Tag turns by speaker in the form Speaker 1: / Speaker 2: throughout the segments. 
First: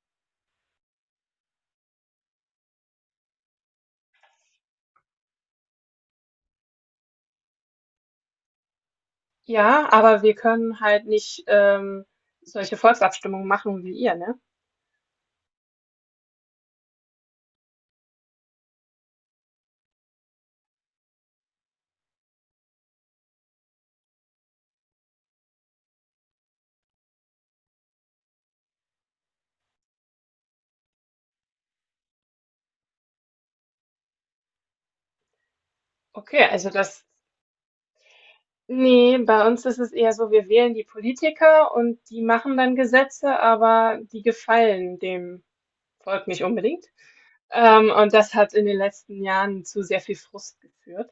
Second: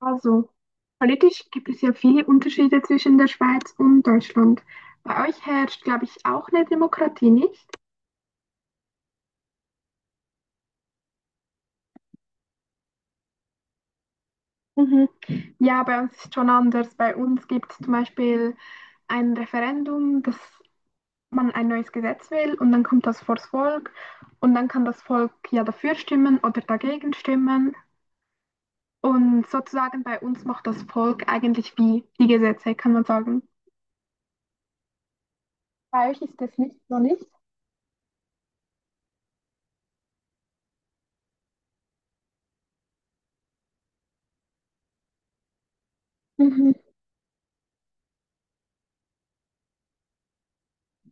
Speaker 1: Also, politisch gibt es ja viele Unterschiede zwischen der Schweiz und Deutschland. Bei euch herrscht, glaube ich, auch eine Demokratie, nicht?
Speaker 2: Ja, aber wir können halt nicht solche Volksabstimmungen machen wie ihr, ne?
Speaker 1: Mhm. Ja, bei uns ist schon anders. Bei uns gibt es zum Beispiel ein Referendum, dass man ein neues Gesetz will, und dann kommt das vors Volk und dann kann das Volk ja dafür stimmen oder dagegen stimmen. Und sozusagen bei uns macht das Volk eigentlich wie die Gesetze, kann man sagen. Bei euch ist
Speaker 2: Okay,
Speaker 1: das
Speaker 2: also
Speaker 1: nicht so, nicht?
Speaker 2: nee, bei uns ist es eher so, wir wählen die Politiker und die machen dann Gesetze, aber die gefallen dem Volk nicht
Speaker 1: Mhm.
Speaker 2: unbedingt. Und das hat in den letzten Jahren zu sehr viel Frust geführt.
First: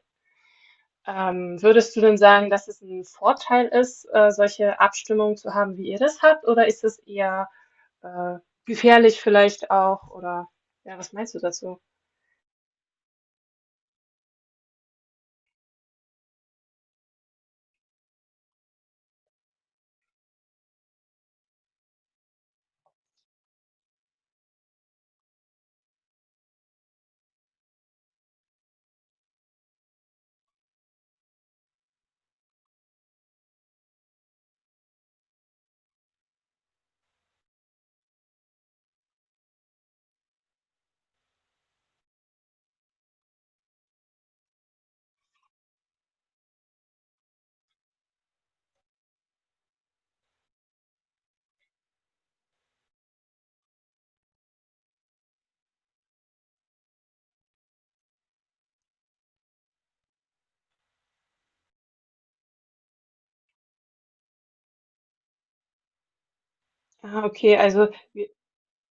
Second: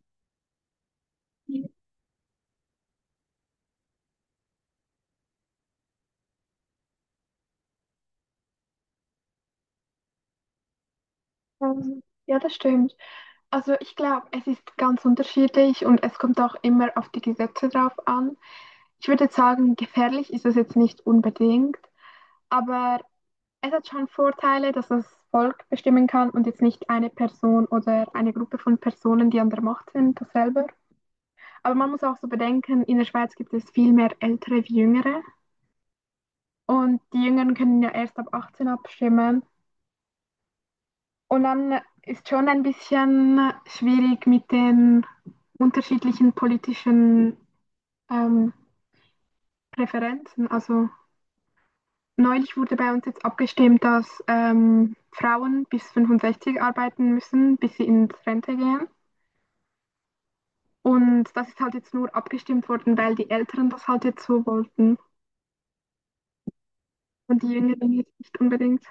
Speaker 2: Würdest du denn sagen, dass es ein Vorteil ist, solche Abstimmungen zu haben, wie ihr das habt, oder ist es eher äh, gefährlich vielleicht auch, oder ja, was meinst du dazu?
Speaker 1: Ja, das stimmt. Also ich glaube, es ist ganz unterschiedlich und es kommt auch immer auf die Gesetze drauf an. Ich würde jetzt sagen, gefährlich ist es jetzt nicht unbedingt, aber es hat schon Vorteile, dass das Volk bestimmen kann und jetzt nicht eine Person oder eine Gruppe von Personen, die an der Macht sind, das selber. Aber man muss auch so bedenken, in der Schweiz gibt es viel mehr Ältere wie Jüngere, und die Jüngeren können ja erst ab 18 abstimmen. Und dann ist schon ein bisschen schwierig mit den unterschiedlichen politischen ähm, Präferenzen. Also neulich wurde bei uns jetzt abgestimmt, dass Frauen bis 65 arbeiten müssen, bis sie ins Rente gehen. Und das ist halt jetzt nur abgestimmt worden, weil die Älteren das halt jetzt so wollten
Speaker 2: Ah,
Speaker 1: und die
Speaker 2: okay,
Speaker 1: Jüngeren jetzt nicht unbedingt.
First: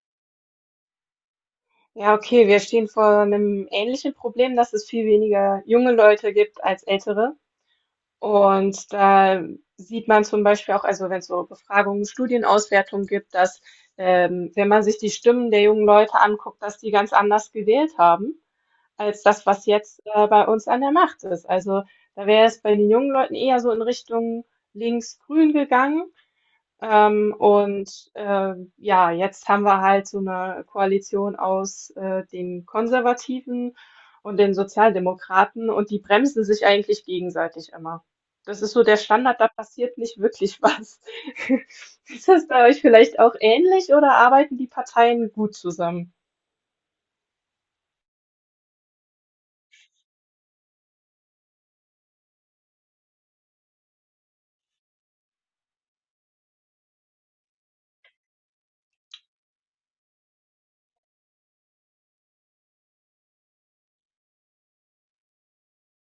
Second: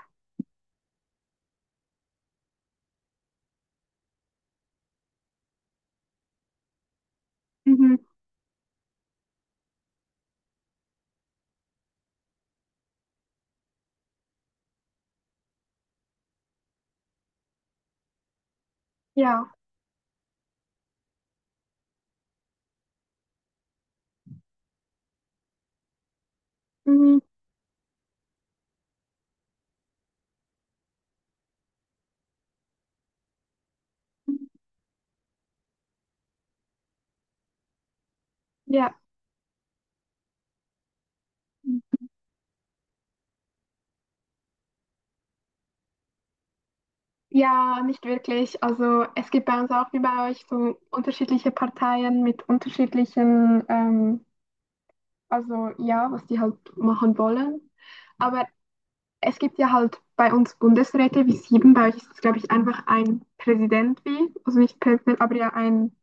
Speaker 2: ja, okay, wir stehen vor einem ähnlichen Problem, dass es viel weniger junge Leute gibt als ältere.
Speaker 1: Mhm.
Speaker 2: Und da sieht man zum Beispiel auch, also wenn es so Befragungen, Studienauswertungen gibt, dass wenn man sich die Stimmen der jungen Leute anguckt, dass die ganz anders gewählt haben als das,
Speaker 1: Ja.
Speaker 2: was jetzt bei uns an der Macht ist. Also da wäre es bei den jungen Leuten eher so in Richtung links-grün gegangen.
Speaker 1: Mhm.
Speaker 2: Ja, jetzt haben wir halt so eine Koalition aus den Konservativen und den Sozialdemokraten, und die bremsen sich eigentlich gegenseitig immer. Das ist so der
Speaker 1: Ja.
Speaker 2: Standard, da passiert nicht wirklich was. Ist das bei euch vielleicht auch ähnlich, oder arbeiten die Parteien gut zusammen?
Speaker 1: Ja, nicht wirklich. Also es gibt bei uns auch wie bei euch so unterschiedliche Parteien mit unterschiedlichen, also ja, was die halt machen wollen. Aber es gibt ja halt bei uns Bundesräte wie sieben. Bei euch ist es, glaube ich, einfach ein Präsident wie, also nicht Präsident, aber ja ein,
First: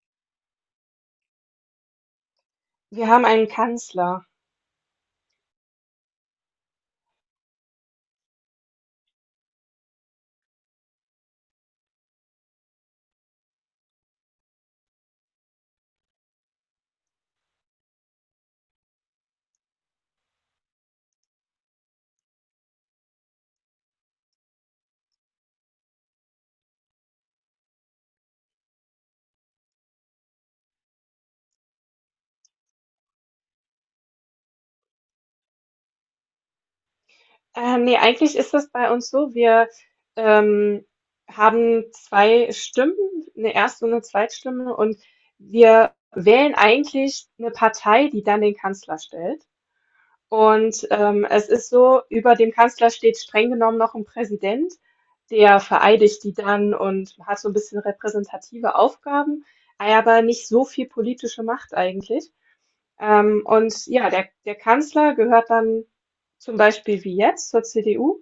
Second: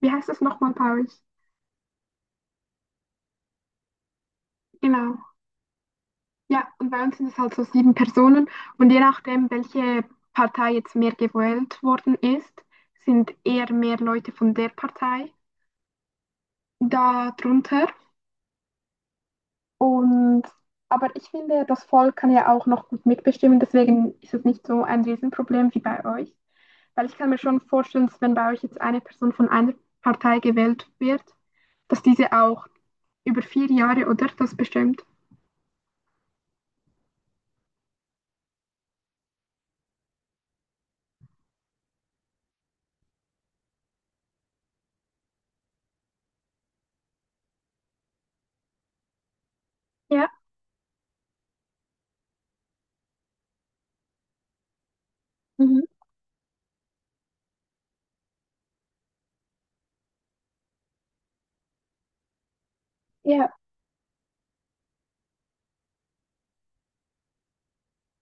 Speaker 1: wie heißt das nochmal bei euch?
Speaker 2: Wir haben einen Kanzler.
Speaker 1: Genau. Ja, und bei uns sind es halt so sieben Personen. Und je nachdem, welche Partei jetzt mehr gewählt worden ist, sind eher mehr Leute von der Partei darunter. Und aber ich finde, das Volk kann ja auch noch gut mitbestimmen, deswegen ist es nicht so ein Riesenproblem wie bei euch. Weil ich kann mir schon vorstellen, dass wenn bei euch jetzt eine Person von einer Partei gewählt wird, dass diese auch über vier Jahre, oder? Das bestimmt.
Speaker 2: Ne, eigentlich ist das bei uns so, ähm, haben 2 Stimmen, eine Erst und 'ne Zweitstimme, und wir wählen eigentlich eine Partei, die dann den Kanzler stellt.
Speaker 1: Ja,
Speaker 2: Es ist so, über dem Kanzler steht streng genommen noch ein Präsident, der
Speaker 1: mhm.
Speaker 2: vereidigt die dann und hat so ein bisschen repräsentative Aufgaben, aber nicht so viel politische Macht eigentlich.
Speaker 1: Ja,
Speaker 2: Und ja, der Kanzler gehört dann zum Beispiel wie jetzt zur CDU.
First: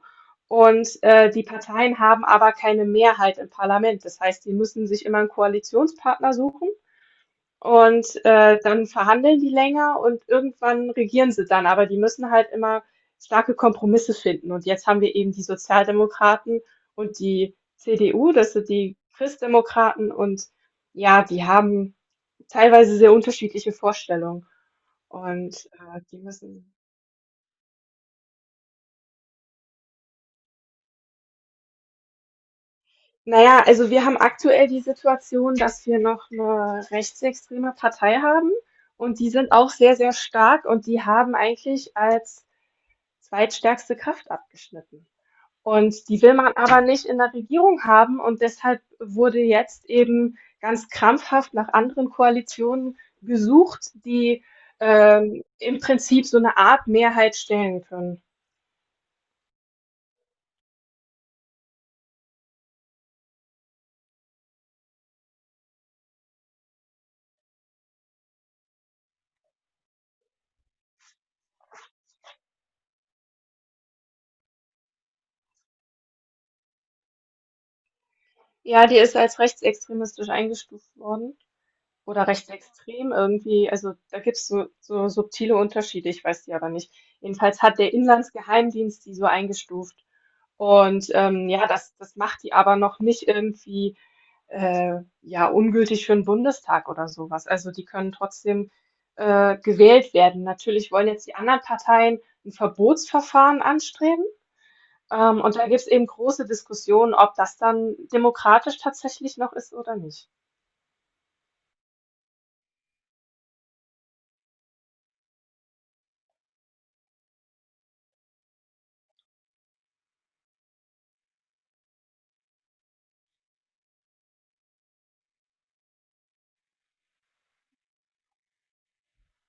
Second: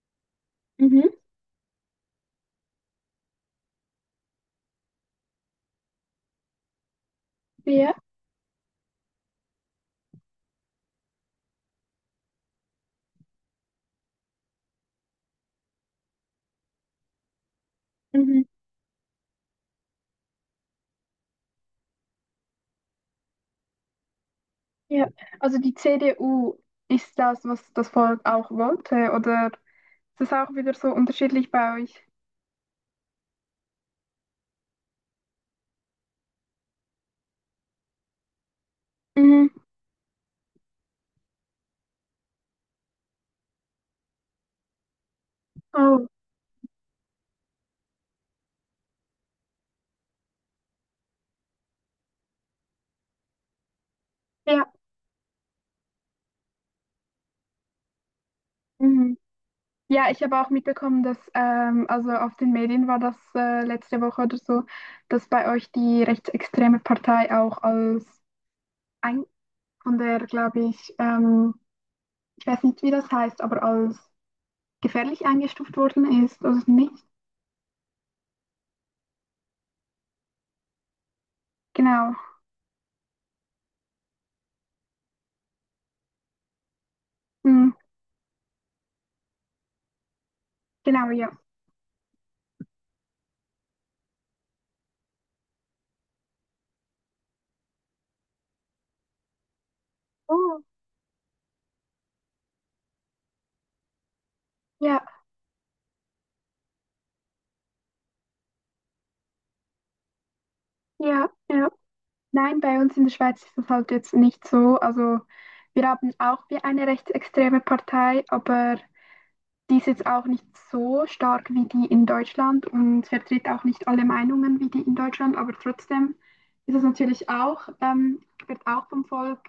Speaker 2: Und
Speaker 1: mhm.
Speaker 2: die Parteien haben aber keine Mehrheit im Parlament. Das heißt, die müssen sich immer einen Koalitionspartner suchen,
Speaker 1: Ja,
Speaker 2: und dann verhandeln die länger, und irgendwann regieren sie dann. Aber die müssen halt immer starke Kompromisse finden. Und jetzt haben wir eben die Sozialdemokraten und die CDU,
Speaker 1: mhm.
Speaker 2: das sind die Christdemokraten. Und ja, die haben teilweise sehr unterschiedliche Vorstellungen.
Speaker 1: Ja. Also
Speaker 2: Und,
Speaker 1: die
Speaker 2: die
Speaker 1: CDU
Speaker 2: müssen
Speaker 1: ist das, was das Volk auch wollte, oder ist es auch wieder so unterschiedlich bei euch?
Speaker 2: Naja, also wir haben aktuell die Situation, dass wir noch eine rechtsextreme Partei haben, und die
Speaker 1: Mhm.
Speaker 2: sind auch sehr, sehr stark, und die haben eigentlich als zweitstärkste Kraft abgeschnitten.
Speaker 1: Oh,
Speaker 2: Und die will man aber nicht in der Regierung haben, und deshalb wurde jetzt eben ganz krampfhaft nach anderen Koalitionen gesucht,
Speaker 1: ja.
Speaker 2: im Prinzip so eine Art Mehrheit stellen können.
Speaker 1: Mhm. Ja, ich habe auch mitbekommen, dass also auf den Medien war das letzte Woche oder so, dass bei euch die rechtsextreme Partei auch als ein von der, glaube ich, ich weiß nicht, wie das heißt, aber als gefährlich eingestuft worden ist, also nicht.
Speaker 2: Ja, die ist als rechtsextremistisch eingestuft worden.
Speaker 1: Genau.
Speaker 2: Oder rechtsextrem irgendwie. Also da gibt's so, so subtile Unterschiede, ich weiß die aber nicht. Jedenfalls
Speaker 1: Hm,
Speaker 2: hat der Inlandsgeheimdienst die so eingestuft. Und
Speaker 1: genau, ja.
Speaker 2: ja, das macht die aber noch nicht irgendwie äh, ja, ungültig für den Bundestag oder sowas. Also die können trotzdem gewählt werden.
Speaker 1: Oh.
Speaker 2: Natürlich wollen jetzt die anderen Parteien ein Verbotsverfahren anstreben.
Speaker 1: Ja,
Speaker 2: Und da gibt es eben große Diskussionen, ob das dann demokratisch tatsächlich noch ist oder nicht.
Speaker 1: ja, ja. Nein, bei uns in der Schweiz ist das halt jetzt nicht so. Also wir haben auch wie eine rechtsextreme Partei, aber die ist jetzt auch nicht so stark wie die in Deutschland und vertritt auch nicht alle Meinungen wie die in Deutschland, aber trotzdem ist es natürlich auch, wird auch vom Volk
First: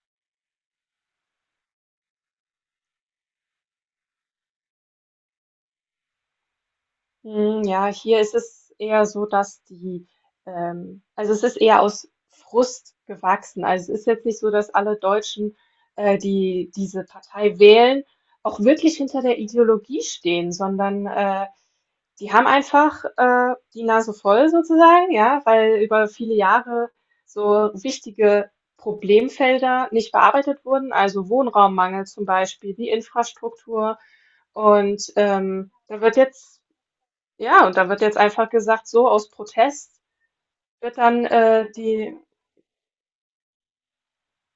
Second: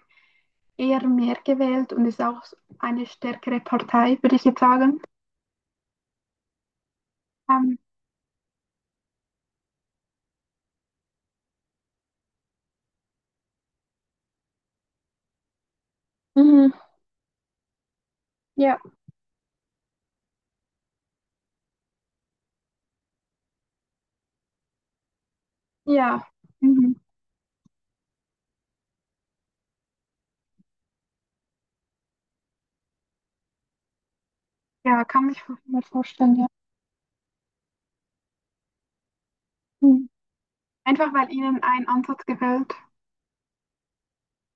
Speaker 1: eher mehr gewählt und ist auch eine stärkere Partei, würde ich jetzt sagen.
Speaker 2: Hm,
Speaker 1: Ähm,
Speaker 2: ja, hier ist es eher so, also es ist eher aus Frust gewachsen. Also es ist jetzt nicht so, dass alle Deutschen, die
Speaker 1: Mhm.
Speaker 2: diese Partei wählen, auch
Speaker 1: Ja.
Speaker 2: wirklich hinter der Ideologie stehen, sondern die haben einfach die Nase voll sozusagen, ja, weil über
Speaker 1: Ja,
Speaker 2: viele Jahre
Speaker 1: mhm.
Speaker 2: so wichtige Problemfelder nicht bearbeitet wurden, also Wohnraummangel zum Beispiel, die Infrastruktur,
Speaker 1: Ja,
Speaker 2: und
Speaker 1: kann mich mal
Speaker 2: da wird
Speaker 1: vorstellen, ja.
Speaker 2: jetzt, ja, und da wird jetzt einfach gesagt, so aus Protest
Speaker 1: Mhm.
Speaker 2: wird
Speaker 1: Einfach
Speaker 2: dann
Speaker 1: weil ihnen ein Ansatz gefällt.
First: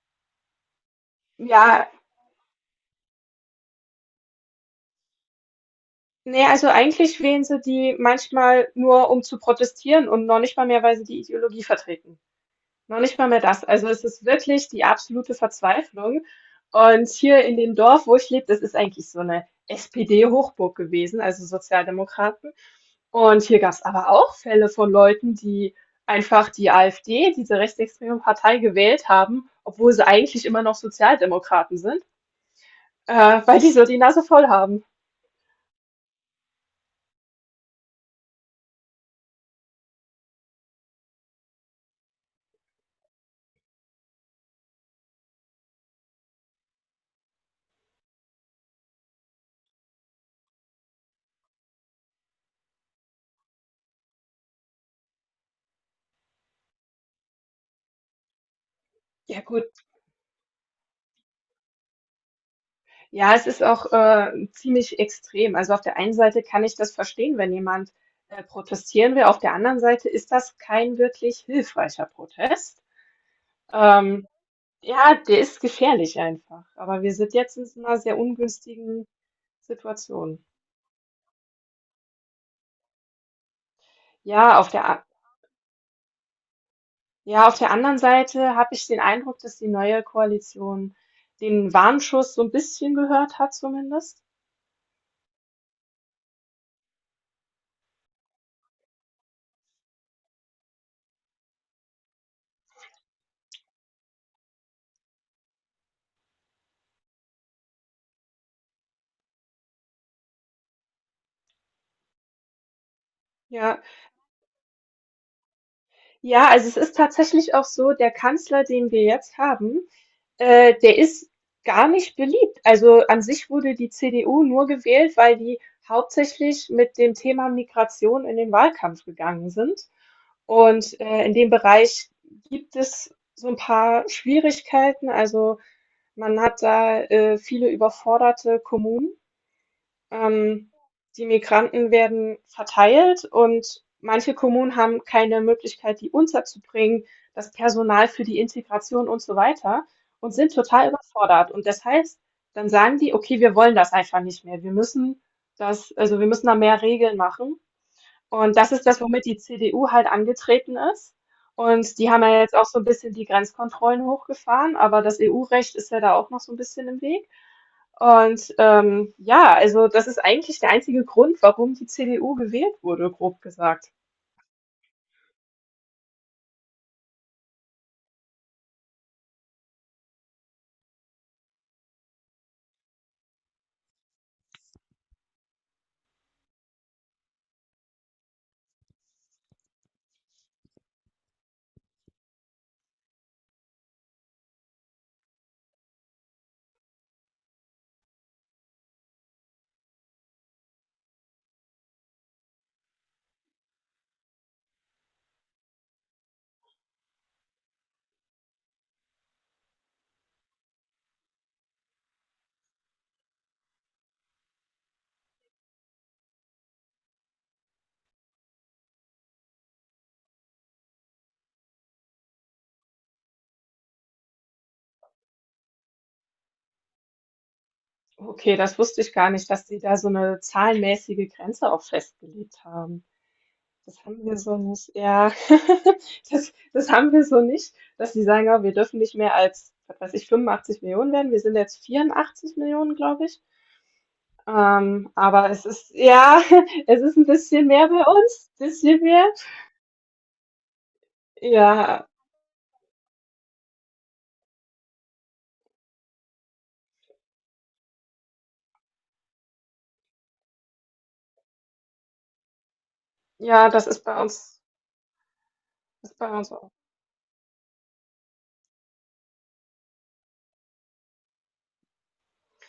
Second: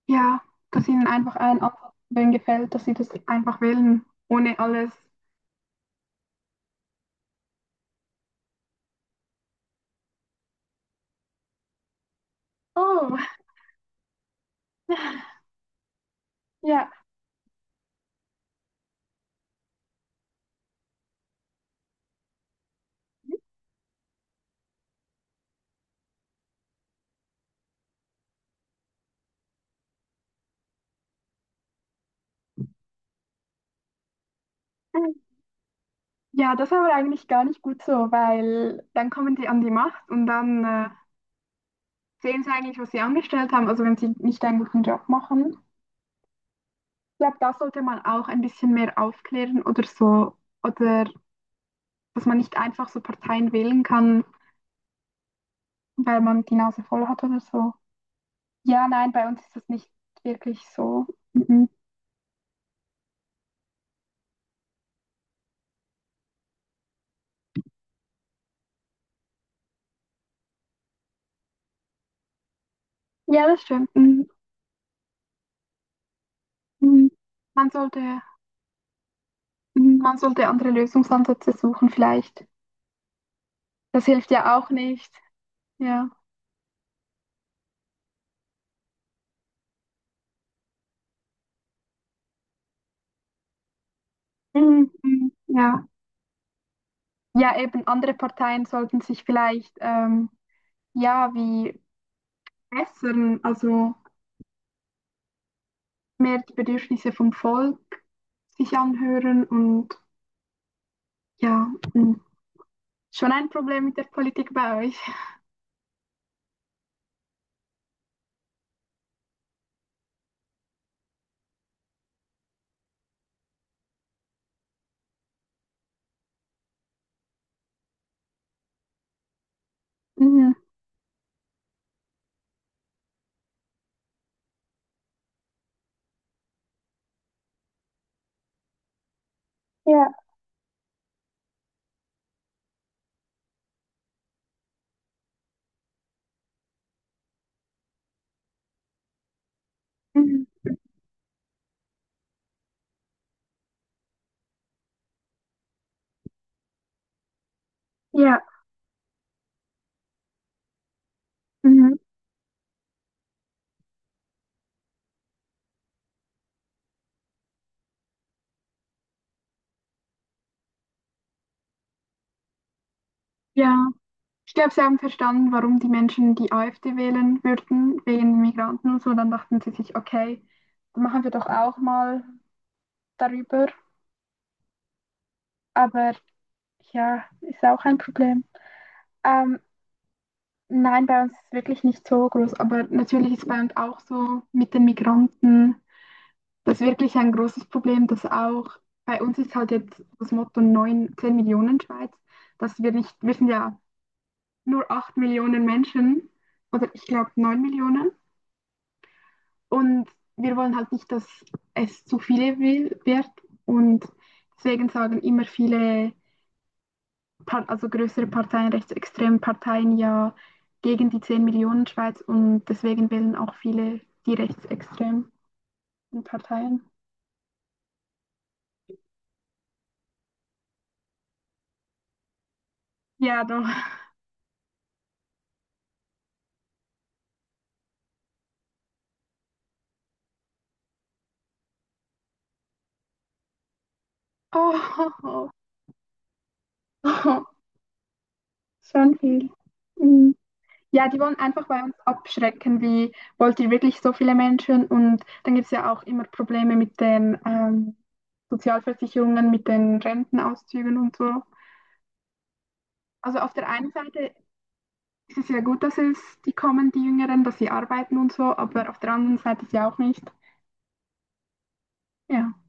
Speaker 1: Ja, dass ihnen einfach ein Ansatz
Speaker 2: ja,
Speaker 1: wählen gefällt, dass sie das einfach wählen, ohne alles.
Speaker 2: nee, also eigentlich wählen sie die manchmal nur, um zu protestieren, und noch nicht mal mehr, weil sie die Ideologie vertreten. Noch
Speaker 1: Oh,
Speaker 2: nicht mal mehr das. Also es ist wirklich die absolute Verzweiflung.
Speaker 1: ja.
Speaker 2: Und hier in dem Dorf, wo ich lebe, das ist eigentlich so eine SPD-Hochburg gewesen, also Sozialdemokraten. Und hier gab es aber auch Fälle von Leuten, die einfach die AfD, diese rechtsextreme Partei, gewählt haben, obwohl sie eigentlich immer noch Sozialdemokraten sind, weil die so die Nase voll haben.
Speaker 1: Ja, das ist aber eigentlich gar nicht gut so, weil dann kommen die an die Macht und dann sehen sie eigentlich, was sie angestellt haben, also wenn sie nicht einen guten Job machen. Ich glaube, da sollte man auch ein bisschen mehr aufklären oder so, oder dass man nicht einfach so Parteien wählen kann, weil man die Nase voll hat oder so. Ja, nein, bei uns
Speaker 2: Ja
Speaker 1: ist
Speaker 2: gut,
Speaker 1: das nicht wirklich so. Mhm.
Speaker 2: ja, es ist auch ziemlich extrem. Also auf der einen Seite kann ich das verstehen, wenn jemand protestieren will. Auf der anderen Seite ist das kein wirklich hilfreicher Protest.
Speaker 1: Ja, das stimmt.
Speaker 2: Ähm,
Speaker 1: Mhm.
Speaker 2: ja, der ist gefährlich einfach. Aber
Speaker 1: Mhm.
Speaker 2: wir sind jetzt in
Speaker 1: Man
Speaker 2: so einer sehr
Speaker 1: sollte,
Speaker 2: ungünstigen
Speaker 1: mhm, man
Speaker 2: Situation.
Speaker 1: sollte andere Lösungsansätze suchen vielleicht. Das hilft ja
Speaker 2: Ja, auf
Speaker 1: auch
Speaker 2: der,
Speaker 1: nicht. Ja.
Speaker 2: Ja, auf der anderen Seite habe ich den Eindruck, dass die neue Koalition den Warnschuss so ein bisschen gehört hat zumindest.
Speaker 1: Mhm. Mhm. Ja. Ja, eben andere Parteien sollten sich vielleicht ja wie bessern, also mehr die Bedürfnisse vom Volk sich anhören und ja, mm, schon ein
Speaker 2: Ja.
Speaker 1: Problem mit der Politik bei euch.
Speaker 2: Ja, also, es ist tatsächlich auch so, der Kanzler, den wir jetzt haben, der ist gar nicht beliebt. Also, an sich wurde die CDU nur gewählt, weil die hauptsächlich mit dem Thema Migration in den Wahlkampf gegangen sind.
Speaker 1: Mhm.
Speaker 2: In dem Bereich gibt es so ein paar Schwierigkeiten. Also, man hat da viele überforderte Kommunen.
Speaker 1: Ja.
Speaker 2: Ähm, Die Migranten werden verteilt, und manche Kommunen haben keine Möglichkeit, die unterzubringen, das Personal für die Integration und so weiter, und
Speaker 1: Mhm.
Speaker 2: sind total überfordert. Und das heißt, dann sagen die, okay, wir wollen das einfach nicht mehr. Wir müssen das, also wir müssen da mehr Regeln machen.
Speaker 1: Ja,
Speaker 2: Und das ist das, womit die CDU halt angetreten ist.
Speaker 1: mhm.
Speaker 2: Und die haben ja jetzt auch so ein bisschen die Grenzkontrollen hochgefahren, aber das EU-Recht ist ja da auch noch so ein bisschen im Weg. Und ja, also das ist eigentlich der einzige Grund, warum die CDU gewählt wurde, grob
Speaker 1: Ja.
Speaker 2: gesagt.
Speaker 1: Ich glaube, sie haben verstanden, warum die Menschen die AfD wählen würden, wegen Migranten und so. Dann dachten sie sich, okay, machen wir doch auch mal darüber. Aber ja, ist auch ein Problem. Ähm, Nein, bei uns ist es wirklich nicht so groß, aber natürlich ist bei uns auch so mit den Migranten, das ist wirklich ein großes Problem, dass auch bei uns ist halt jetzt das Motto 9, 10 Millionen Schweiz, dass wir nicht, wir sind ja nur 8 Millionen Menschen oder ich glaube 9 Millionen, und wir wollen halt nicht, dass es zu viele wird, und deswegen sagen immer viele, also größere Parteien, rechtsextreme Parteien ja gegen die 10 Millionen Schweiz, und deswegen wählen auch viele die rechtsextremen Parteien.
Speaker 2: Okay, das wusste ich gar nicht, dass die da so eine zahlenmäßige Grenze auch festgelegt haben.
Speaker 1: Ja, doch.
Speaker 2: Das haben wir so nicht, ja. Das haben wir so nicht, dass die sagen: „Ah, wir dürfen nicht mehr als, was weiß ich, 85 Millionen werden. Wir sind jetzt 84 Millionen, glaube ich.“
Speaker 1: Oh, oh,
Speaker 2: Aber
Speaker 1: oh.
Speaker 2: es ist ja, es ist ein
Speaker 1: Oh,
Speaker 2: bisschen mehr bei uns, bisschen
Speaker 1: schon
Speaker 2: mehr.
Speaker 1: viel. Mhm. Ja, die wollen einfach bei uns
Speaker 2: Ja,
Speaker 1: abschrecken, wie wollt ihr wirklich so viele Menschen? Und dann gibt es ja auch immer Probleme mit den Sozialversicherungen, mit den Rentenauszügen und so. Also auf der
Speaker 2: ja, das
Speaker 1: einen
Speaker 2: ist bei
Speaker 1: Seite
Speaker 2: uns.
Speaker 1: es ist ja gut, dass
Speaker 2: Das ist
Speaker 1: es
Speaker 2: bei uns
Speaker 1: die
Speaker 2: auch.
Speaker 1: kommen, die Jüngeren, dass sie arbeiten und so, aber auf der anderen Seite ist ja auch nicht. Ja.